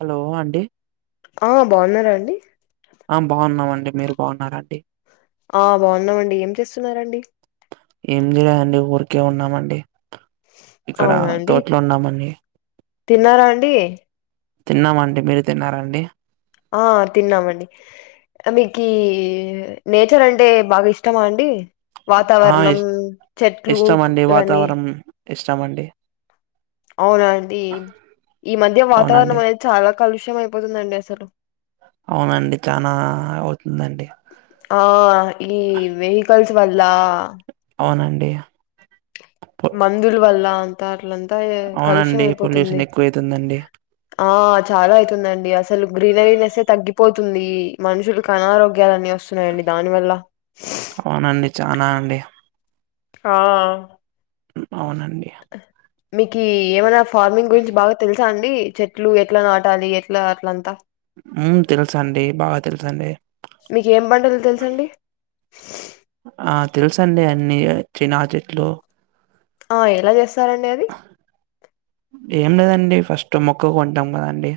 Hello అండి. ఆ బావున్నారా అండి. ఆ బావున్నామండి, మీరు బావున్నారండి. ఆ బావున్నావండి, ఏం చేస్తున్నారండి. ఏమ్ లేదండి ఊరికే ఉన్నామండి. ఇక్కడ అవునా అండి తోట్లో ఉన్నామండి. తిన్నారా అండి. తిన్నామండి, మీరు తిన్నారండి. మీకీ నేచర్ అంటే బాగా ఇష్టమా అండి. ఆ వాతావరణం చెట్లు ఇష్టం పు అండి ఇవన్నీ వాతావరణం ఇష్టమండి. అవునా అండి. ఈ మధ్య అవునండి వాతావరణం అనేది చాలా కలుష్యం అయిపోతుదండి అసలు అవునండి చానా అవుతుందండి ఆ ఈ వెకల్స్ వల్ల అవునండి పొ మందుల్ వాళ్ళ అంతర్ లంతాయే కలుష్యం అవునండి అయిపోతుంది. పొల్యూషన్ ఎక్కువ అయితుందండి ఆ చాలా అయితుందండి అసలు గ్రీనరీనెస్ ఏ తగ్గిపోతుంది, మనుషుకి అనారోగ్యాలన్ని వస్ స్తున్నాయండి దాని వల్ల. అవునండి చానా అండి ఆ ఉమ్ అవునండి. మీకి ఏమైనా ఫార్మింగ్ గురించి బాగా తెలుసా అండి, చెట్లు ఎట్లా నాటాలి, ఎట్లా అట్లంతా. ఉమ్ తెల్స్ అండి, బాగా తెల్సండి. తెల్సండి. ఆ తెల్సండి అన్ని, చినా చెట్లు. ఆ ఎలా జేస్తారండి అది. ఏం లేదండి ఫస్ట్ మొక్క కొంటాం కదండి,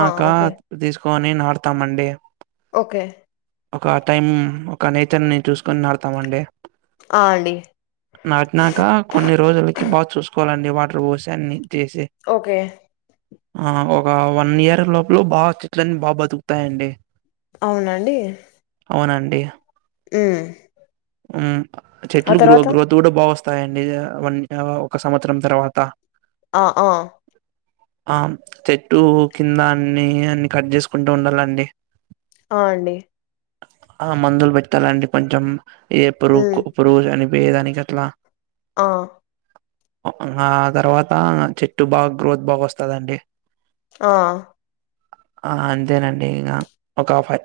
ఆ ఓకే తీస్క్ కొని నాటతామండి. ఓకే ఒక టైం, ఒక నేచర్ ని చూసుకొని నాటాతాం అండి. ఆ అండి నాటినాక, కొన్ని రోజులకి బాగా చూసుకోవాలండి వాటర్ పోస్. ఓకే ఆ ఒక వన్ ఇయర్ లోపలో బా, చెట్లన్నీ బాగా బతుకుతాయండి. అవునండి. అవునండి. ఉమ్ ఉమ్ ఆ చెట్లు గ్రో, తర్వాత గ్రోత్ కూడా బాగా వస్తాయండి. వన్ ఒక సంవత్సరం తర్వాత. ఆ ఆ ఆమ్ చెట్టు కింద అన్ని, అన్ని కట్ జేసుకుంటూ ఉండాలండి. ఆ అండి. ఆ మందుల్ పెట్టాలండి పంచం, ఏ ఉమ్ పురుక్కు పురుగులు చనిపోయేదానికి అట్లా. ఆ ఆ తర్వాత చెట్టు బాగా గ్రోత్, బాగోస్తందండి. ఆ ఆ అంతేనండి ఇగా, ఒక ఫై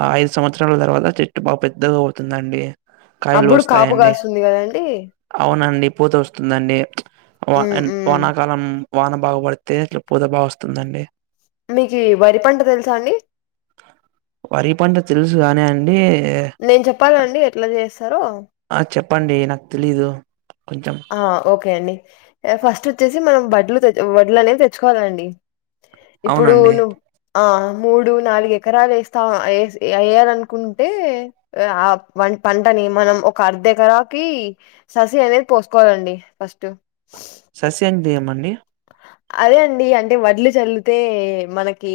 ఆ ఐదు సంవత్సరాల తర్వాత, చెట్టు బాగ్ పెద్దగా అవుతుందండి. కాయాలు అప్పుడు కాపు వస్తాయండి, కాస్తుంది కదండి అవునండి. పూత వస్తుందండి, వా ఉమ్ అన్ ఉమ్ వానాకాలం. వాన బాగా పడితే, ఇట్లా పూత బాగా వస్తుందండి. మీకి వరి పంట తెల్సా అండి. వరి పంట తెల్సు గానీ అండి. నేన్ చెప్పాలండి ఎట్లా జేస్తారో. ఆ చెప్పండి నాక్ తెలీదు. కొంచెం ఆ ఓకే అండి, ఇగ ఫస్ట్ ఓచ్చేసి మన బడ్లు వడ్లు అనేవి తెచ్చుకోవాలండి. ఇప్పుడు అవునండి నువ్ ఆ మూడు, నాలుగు ఎకరాలు ఎస్తా వేయ్యాలనుకుంటే, ఆ పన్ పంటని నీ మనం ఒక అర్ధ ఎకరాకి, ససి అనేది పోసుకోవాలండి ఫస్ట్. ససి అంటే దేమండి. అదే అండి అంటే వడ్లు చల్లితే, మనకి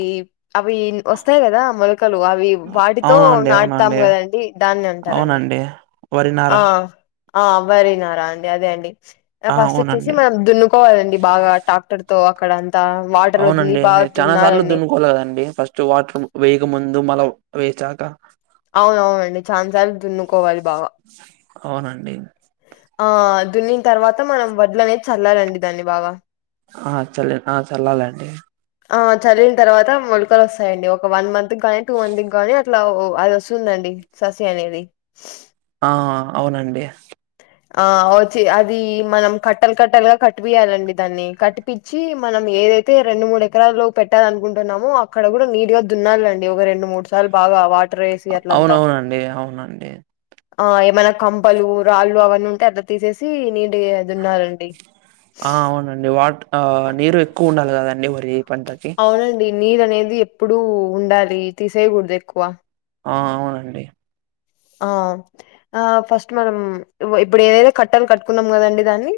అవి వస్తాయి కదా మొలక్ కలు అవి వాటితో అవునండి నాటుతాం అవునండి కదండి, దాన్ని అంటారండి. అవునండి ఆ వరినార. ఆ వరినారా అండి అదే అండి ఆ ఫస్ట్ వచ్చేసి అవునండి మనం దున్నుకోవాలండి బాగా టాక్టర్ తో అక్కడన్ అవునండి చాలా సార్లు దున్నుకోవాలకదండి ఫస్ట్ వాటర్ వేయక ముందు మళ వేచాక అవునవునండి ఛాన్సార్లు దున్నుకోవాలి బాగా అవునండి ఆ దున్నిన తర్వాత మనం వడ్లు అనేది చల్లాలండి దాన్ని బాగా ఆ చల్ల ఆ చల్లాలండి ఆ చల్లిన తర్వాత మొలకలు వస్తాయండి ఒక వన్ మంత్కీ గానీ టూ మంత్ కి కాని ఇట్లా అది వస్తుందండి ససి అనేది ఆ అవునండి ఆ వచ్చే అది మనం కట్టలు కట్టలుగా కట్పియాలండి దాన్ని కట్పిచ్చి మనం ఏదైతే రెండు మూడు ఎకరాలు పెట్టాలి అనుకుంటున్నామో అక్కడ కూడా నీట్ గా దున్నాలండి ఒక రెండు మూడు సార్లు బాగా వాట్ అవునవునండి అవునండి ఆ ఏమైనా కంపలు రాళ్ళు అవన్నీ ఉంటే అట్లా తీసేసి నీ యే దున్నాలండి ఆ అవునండి వాట్ ఆ నీరు ఎక్కువ ఉండాలి కదండి వరి పంటకి అవునండి నీరు అనేది ఎప్పుడూ ఉండాలి తీసేయకూడదు ఎక్కువ ఆ అవునండి ఆ ఆ ఫస్ట్ మనం ఇప్పుడు ఏదైతే కట్టలు కట్టుకున్నాం కదండి దాన్ని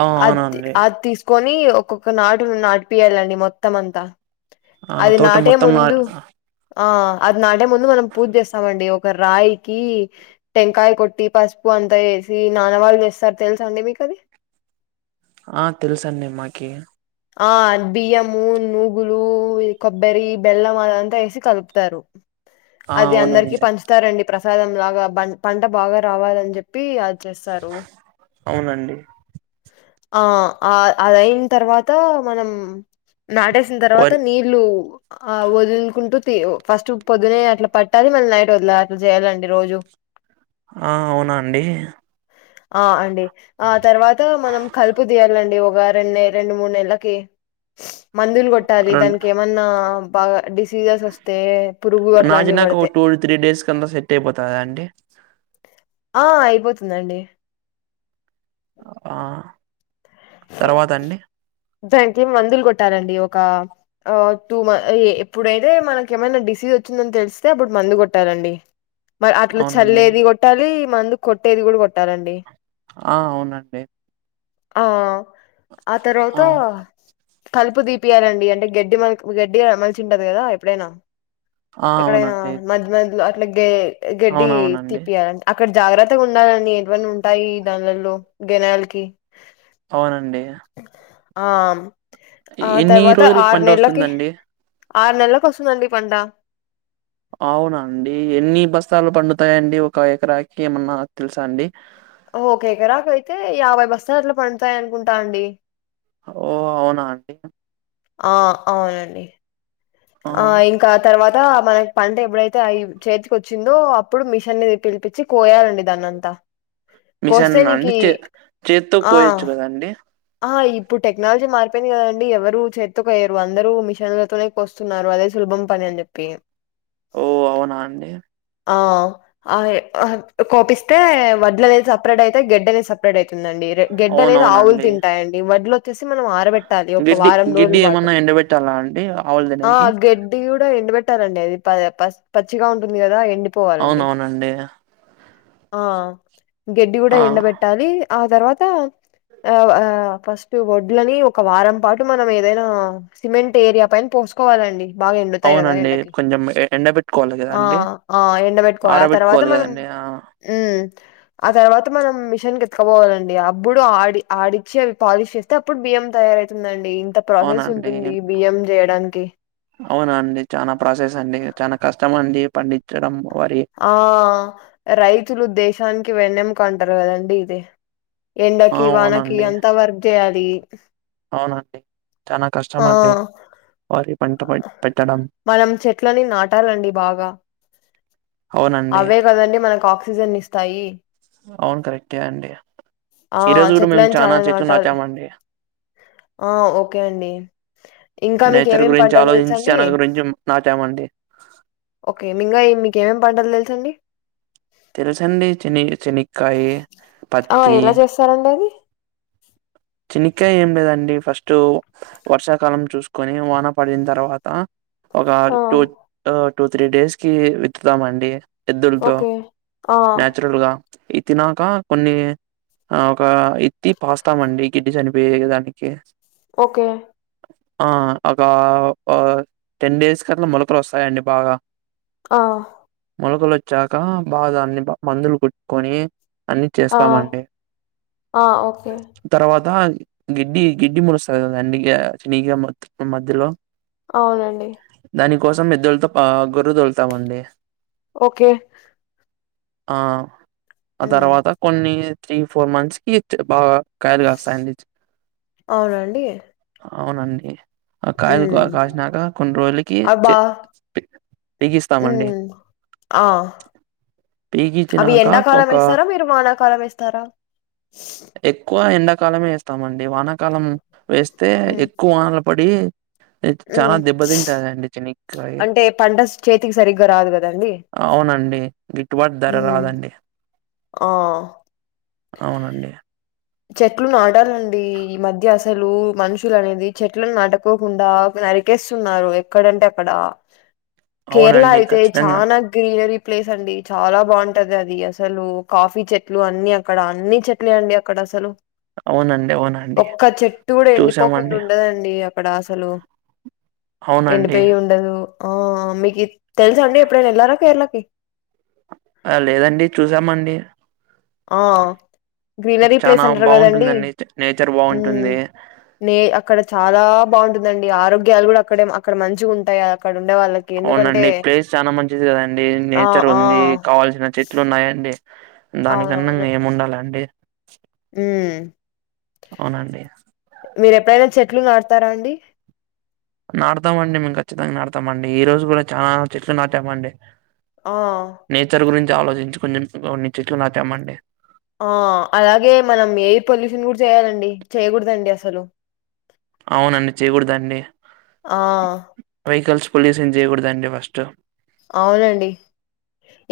ఆ అది అవునండి అది తీసుకొని నీ ఒక్కొక్క నాటు నాటి పియాలండి మొత్తం అంతా ఆ అది తోట నాటే మొత్తం నా ముందు ఆ అది నాటే ముందు మనం పూజ చేస్తామండి ఒక రాయికి టెంకాయ కొట్టి పసుపు అంతా వేసి నానవాళ్ళు చేస్తారు తెలుసా అండి మీకు అది [inaudible] ఆ తెలుసండి మాకి ఆ బియ్యము నూగులు కొబ్బరి బెల్లం అదంతా వేసి కలుపుతారు ఆ అది అందరికి అవునండి పంచుతారండి ప్రసాదం లాగా బన్ పంట బాగా రావాలని చెప్పి చేస్తారు అవునండి ఆ ఆ అదయిన్ తర్వాత మనం నాటేసిన తర్వాత వరి నీళ్లు ఆ వదులుకుంటూ ఫస్ట్ పొద్దునే అట్లా పట్టాలి మళ్ళీ నైట్ వదలాలి అట్లా చేయాలండి రోజు ఆ అవునా అండి ఆ అండి ఆ తర్వాత మనం కలుపు తీయాలండి ఒక రెండు రెండు మూడు నెలలకి మందులు కొట్టాలి రెండు దాన్కెమన్నా బాగ డిస్ సీజస్ వస్తే పురుగు అట్లాంటివి నాటినాక పడితే ఒక టూ త్రీ డేస్ కన్నా సెట్ అయిపోతదా అండి ఆ అయిపోతుందండి ఆ తర్వాత అండి దానికి మందులు కొట్టాలండి ఒక ఆ టూ మ ఎప్పుడైతే మనక ఏమైనా డిసి వచ్చిందని తెలిస్తే అప్పుడు మందు కొట్టాలండి మరి అట్లా అవునండి చల్లేది కొట్టాలి మందు కొట్టేది కూడా కొట్టాలండి ఆ అవునండి ఆ ఆ తర్వాత కలుపు తీపియాలండి అంటే గడ్డి మ గడ్డి మలిచి ఉంటది కదా ఎప్పుడైనా ఆ ఎక్కడైనా అవునండి మధ్య మధ్యలో అట్లా గ గడ్డి అవునవునండి తీపియాలండి అక్కడ జాగ్రత్తగా ఉండాలండి ఎట్వీ ఉంటాయి దానిలలో గెనాలకి అవునండి ఆ ఎన్ని ఆతర్వాత రోజులకి ఆరు పంట నెలకి వస్తుందండి ఆరు నెలలకు వస్తుందండి పంట అవునండి ఎన్ని బస్తాలు పండుతాయండి ఒక ఎకరాకి ఏమన్నా తెలుసా అండి ఓ ఒక ఎకరాకి రాకైతే యాభై బస్తాలు పడుతాయి అనుకుంటా అండి ఓ అవునా అండి ఆ అవునండి ఆ ఇంకా తర్వాత అ మనకి పంట ఎప్పుడైతే చేతికి వచ్చిందో అప్పుడు మిషన్ నీ పిలిపించి పోయాలండి దాన్నంతా మిసన్ కోస్తే అండి నీకి చే చేతో ఆ కోయచ్చు కదాండి ఆ ఇప్పుడు టెక్నాలజీ మారిపోయింది కదండి ఎవరు చేతో కొయ్యరు అందరూ మిషన్లతోనే కోస్తున్నారు అదే సులభం సుభం పని అని చెప్పి ఓ అవునా అండి ఆ ఆ కోపిస్తే వడ్లనేది సపరేట్ యితే గెడ్డనే సపరేట్ అయితే తిందండి గెడ్డ అనేది ఆవులు అవునవునండి తింటాయండి వడ్ల ఎత్తేసి మనం ఆరబెట్టాలి ఒక గిడ్డి వారం గిడ్డి రోజుల పాటు ఏమన్నా ఎండబెట్టాలా అండి ఆవులు ఆ తినేకి గడ్డి కూడా ఎండ పెట్టా ఉంటాదండి అది పచ్చిగా ఉంటుంది కదా ఎండి అవునవునండి ఆ గడ్డి కూడా ఆ ఎండబెట్టాలి ఆ తర్వాత ఆ ఆ ఫస్ట్ వడ్లని ఒక వారం పాటు మనం ఏదైనా సిమెంట్ ఏరియా పైన పో చూసుకోవాలండి అవునండి కొంచెం ఎండబెట్టుకోవాలి కదా ఆ ఆ ఎండబెట్టుకోవాలి ఆ తర్వాత మనం కదండి ఆ ఉమ్ ఆ తర్వాత మనం మిషన్ కి ఎత్తుకపోవాలండి అప్పుడు ఆడి ఆడించి అవి పాలిష్ చేస్తే అప్పుడు బియ్యం తయ అవుతుందండి ఇంత ప్రాసెస్ అవునండి ఉంటుంది బియ్యం చేయడానికి అవునా అండి చానా ప్రాసెస్ అండి చానా కష్టమ అండి పండించడం వరి ఆ రైతులు దేశానికి వెన్నెముక అంటారు కదండి ఇదే ఆ ఎండకి వానకి అవునండి అంత వర్క్ చేయాలి అవునండి చానా కష్టమండి ఆ వారి పంట ప పెట్టడం మనం చెట్లని నాటాలండి బాగా అవునండి అవే కదండి మనకి ఆక్సిజన్ ఇస్తాయి అవును కరెక్టే అండి ఆ ఈ రోజు కూడా మేము చెట్లని చానా చాలా చెట్లు నాటాలి నాటామండి ఆ ఓకే అండి ఇంకా మీకు నేచర్ ఏమేమ్ గురించి పంటలు ఆలోచించి తెలుసండి చానా గురించి నాటామండి ఓకే ఇంకా మీక ఏమేమి పంటలు తెలుసండి తెల్చండి చిని చెనిక్కాయి ఆ పత్తి ఎలా చేస్తారండి అది చెనిక్కాయి ఏం లేదండి ఫస్ట్ వర్షాకాలం చూసుకొని వాన పడిన తర్వాత ఒక ఆ టూ టూ త్రీ డేస్ కి విత్తుతామండి ఎద్దులతో ఓకే ఆ నాచురల్ గా ఇత్తినాక కొన్ని ఆ ఒక ఇత్తి పాస్తామండి కిట్ చనిపోయే దానికి ఓకే ఆ ఒక టెన్ డేస్ కట్ల మొలకలు వస్తాయండి బాగా ఆ మొలకలు వచ్చాక బాగా అని మందులు కోట్టుకొని అన్ని ఆ చేస్తామండి. ఆ ఓకే తర్వాత గిడ్డి గిడ్డి ములుస్త గే చిన్నె న్నిగా మధ్యలో అవునండి కోసం ఎద్దలతో పా గోర్రు తొలుతామండి. ఓకే ఆ ఆ ఉమ్ తర్వాత కొన్ని త్రీ ఫోర్ మంత్స్ కి బాగా. కాయలు కాస్తాయండి చి అవునండి అవునండి ఆ కాయలు ఉమ్ కాసినాక కొన్ని రోజులకి చె ఉ పీగిస్తామండి ఆ అవి పీగించినాక ఎండాకాలం ఒక వేస్తారా మీరు వానాకాలం వేస్తారా. ఎక్కువ ఎండాకాలమే వేస్తామండి వానాకాలం వేస్తే ఉమ్ ఎక్కువ వానలు పడి చాలా ఉమ్ దెబ్బతింటదండి చిన్న అంటే పంట చేతికి సరిగ్గా రాదు కదండి. అవునండి గిట్టుబాటు ధర ఉమ్ రాదండి. ఆ అవునండి చెట్లు నాటాలండి ఈ మధ్య అసలు మనుషులు అనేది చెట్లను నాటుకోకుండా నరికేస్తున్నారు ఎక్కడంటే అక్కడ కేరళ అవునండి అయితే ఖచ్చితంగా చానా గ్లీర ప్లేస్ అండి చాలా బాగుంటది అది అసలు కాఫీ చెట్లు అన్ని అక్కడ అన్ని చెట్లే అండి. అక్కడసలు అవునండే ఒక్క చెట్టు కూడా ఎండిపోకుండా ఉండదండి అక్కడ అసలు. ఎండి అవునండి పోయి ఉండదు ఆ మీకు తెలుసా అండి ఎప్పుడే న ఎళ్లారా కేరళకి ఆ లేదండి చూసామండి ఆ గ్రీనరీ ప్లేస్ చానా అంటారు కదండి బాగుంటుందండి నేచర్ ఉ బాగుంటుంది నే అక్కడ చాలా బాగుంటుందండి ఆరో గలు కూడా అక్కడే అక్కడ మంచిగా ఉంటాయి అక్కడన. అవునండి ప్లేస్ చాలా మంచిది కదండి ఆ నేచర్ ఆ ఉంది కావల్సిన చెట్లు ఉన్నాయండి. దానికన్నా ఇంక ఏం అవునవునండి ఉండాలండి ఉమ్ అవునండి మీరు ఎప్పుడైనా చెట్లు నాటుతారా అండి నాటుతామండి మేము ఖచ్చితంగా నాటుతామండి ఈ రోజు కూడా చాలా చెట్లు నాటామండి. ఆ నేచర్ గురించి ఆలోచించి కొంచెం కొన్ని చెట్లు నాటామండి ఆ అలాగే మనం ఎయిర్ పొల్యూషన్ కూడా చేయాలండి చేయకూడదండి అసలు అవునండి చేయకూడదు అండి ఆ వెహికల్స్. పొల్యూషన్ చేయకూడదు అండి ఫస్ట్. అవునండి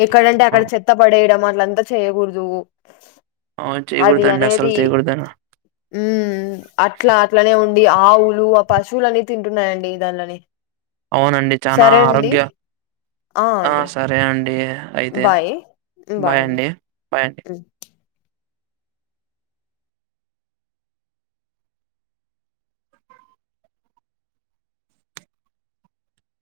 ఎక్కడంటే ఆ అక్కడ చెత్త పడేయడం అని. అంత చేయకూడదు అవును అది చేయకూడదండి అసలు అనేది చేయకూడదని ఉ అట్లా అట్లనే ఉ ఆవులు ఆ పశువులు అని తింటున్నాయండి దానలని అవునండి చనా ఆరోగ్య ఆ సరే అండి అయితే బాయ్ బాయ్ అండి. బాయండి బయండి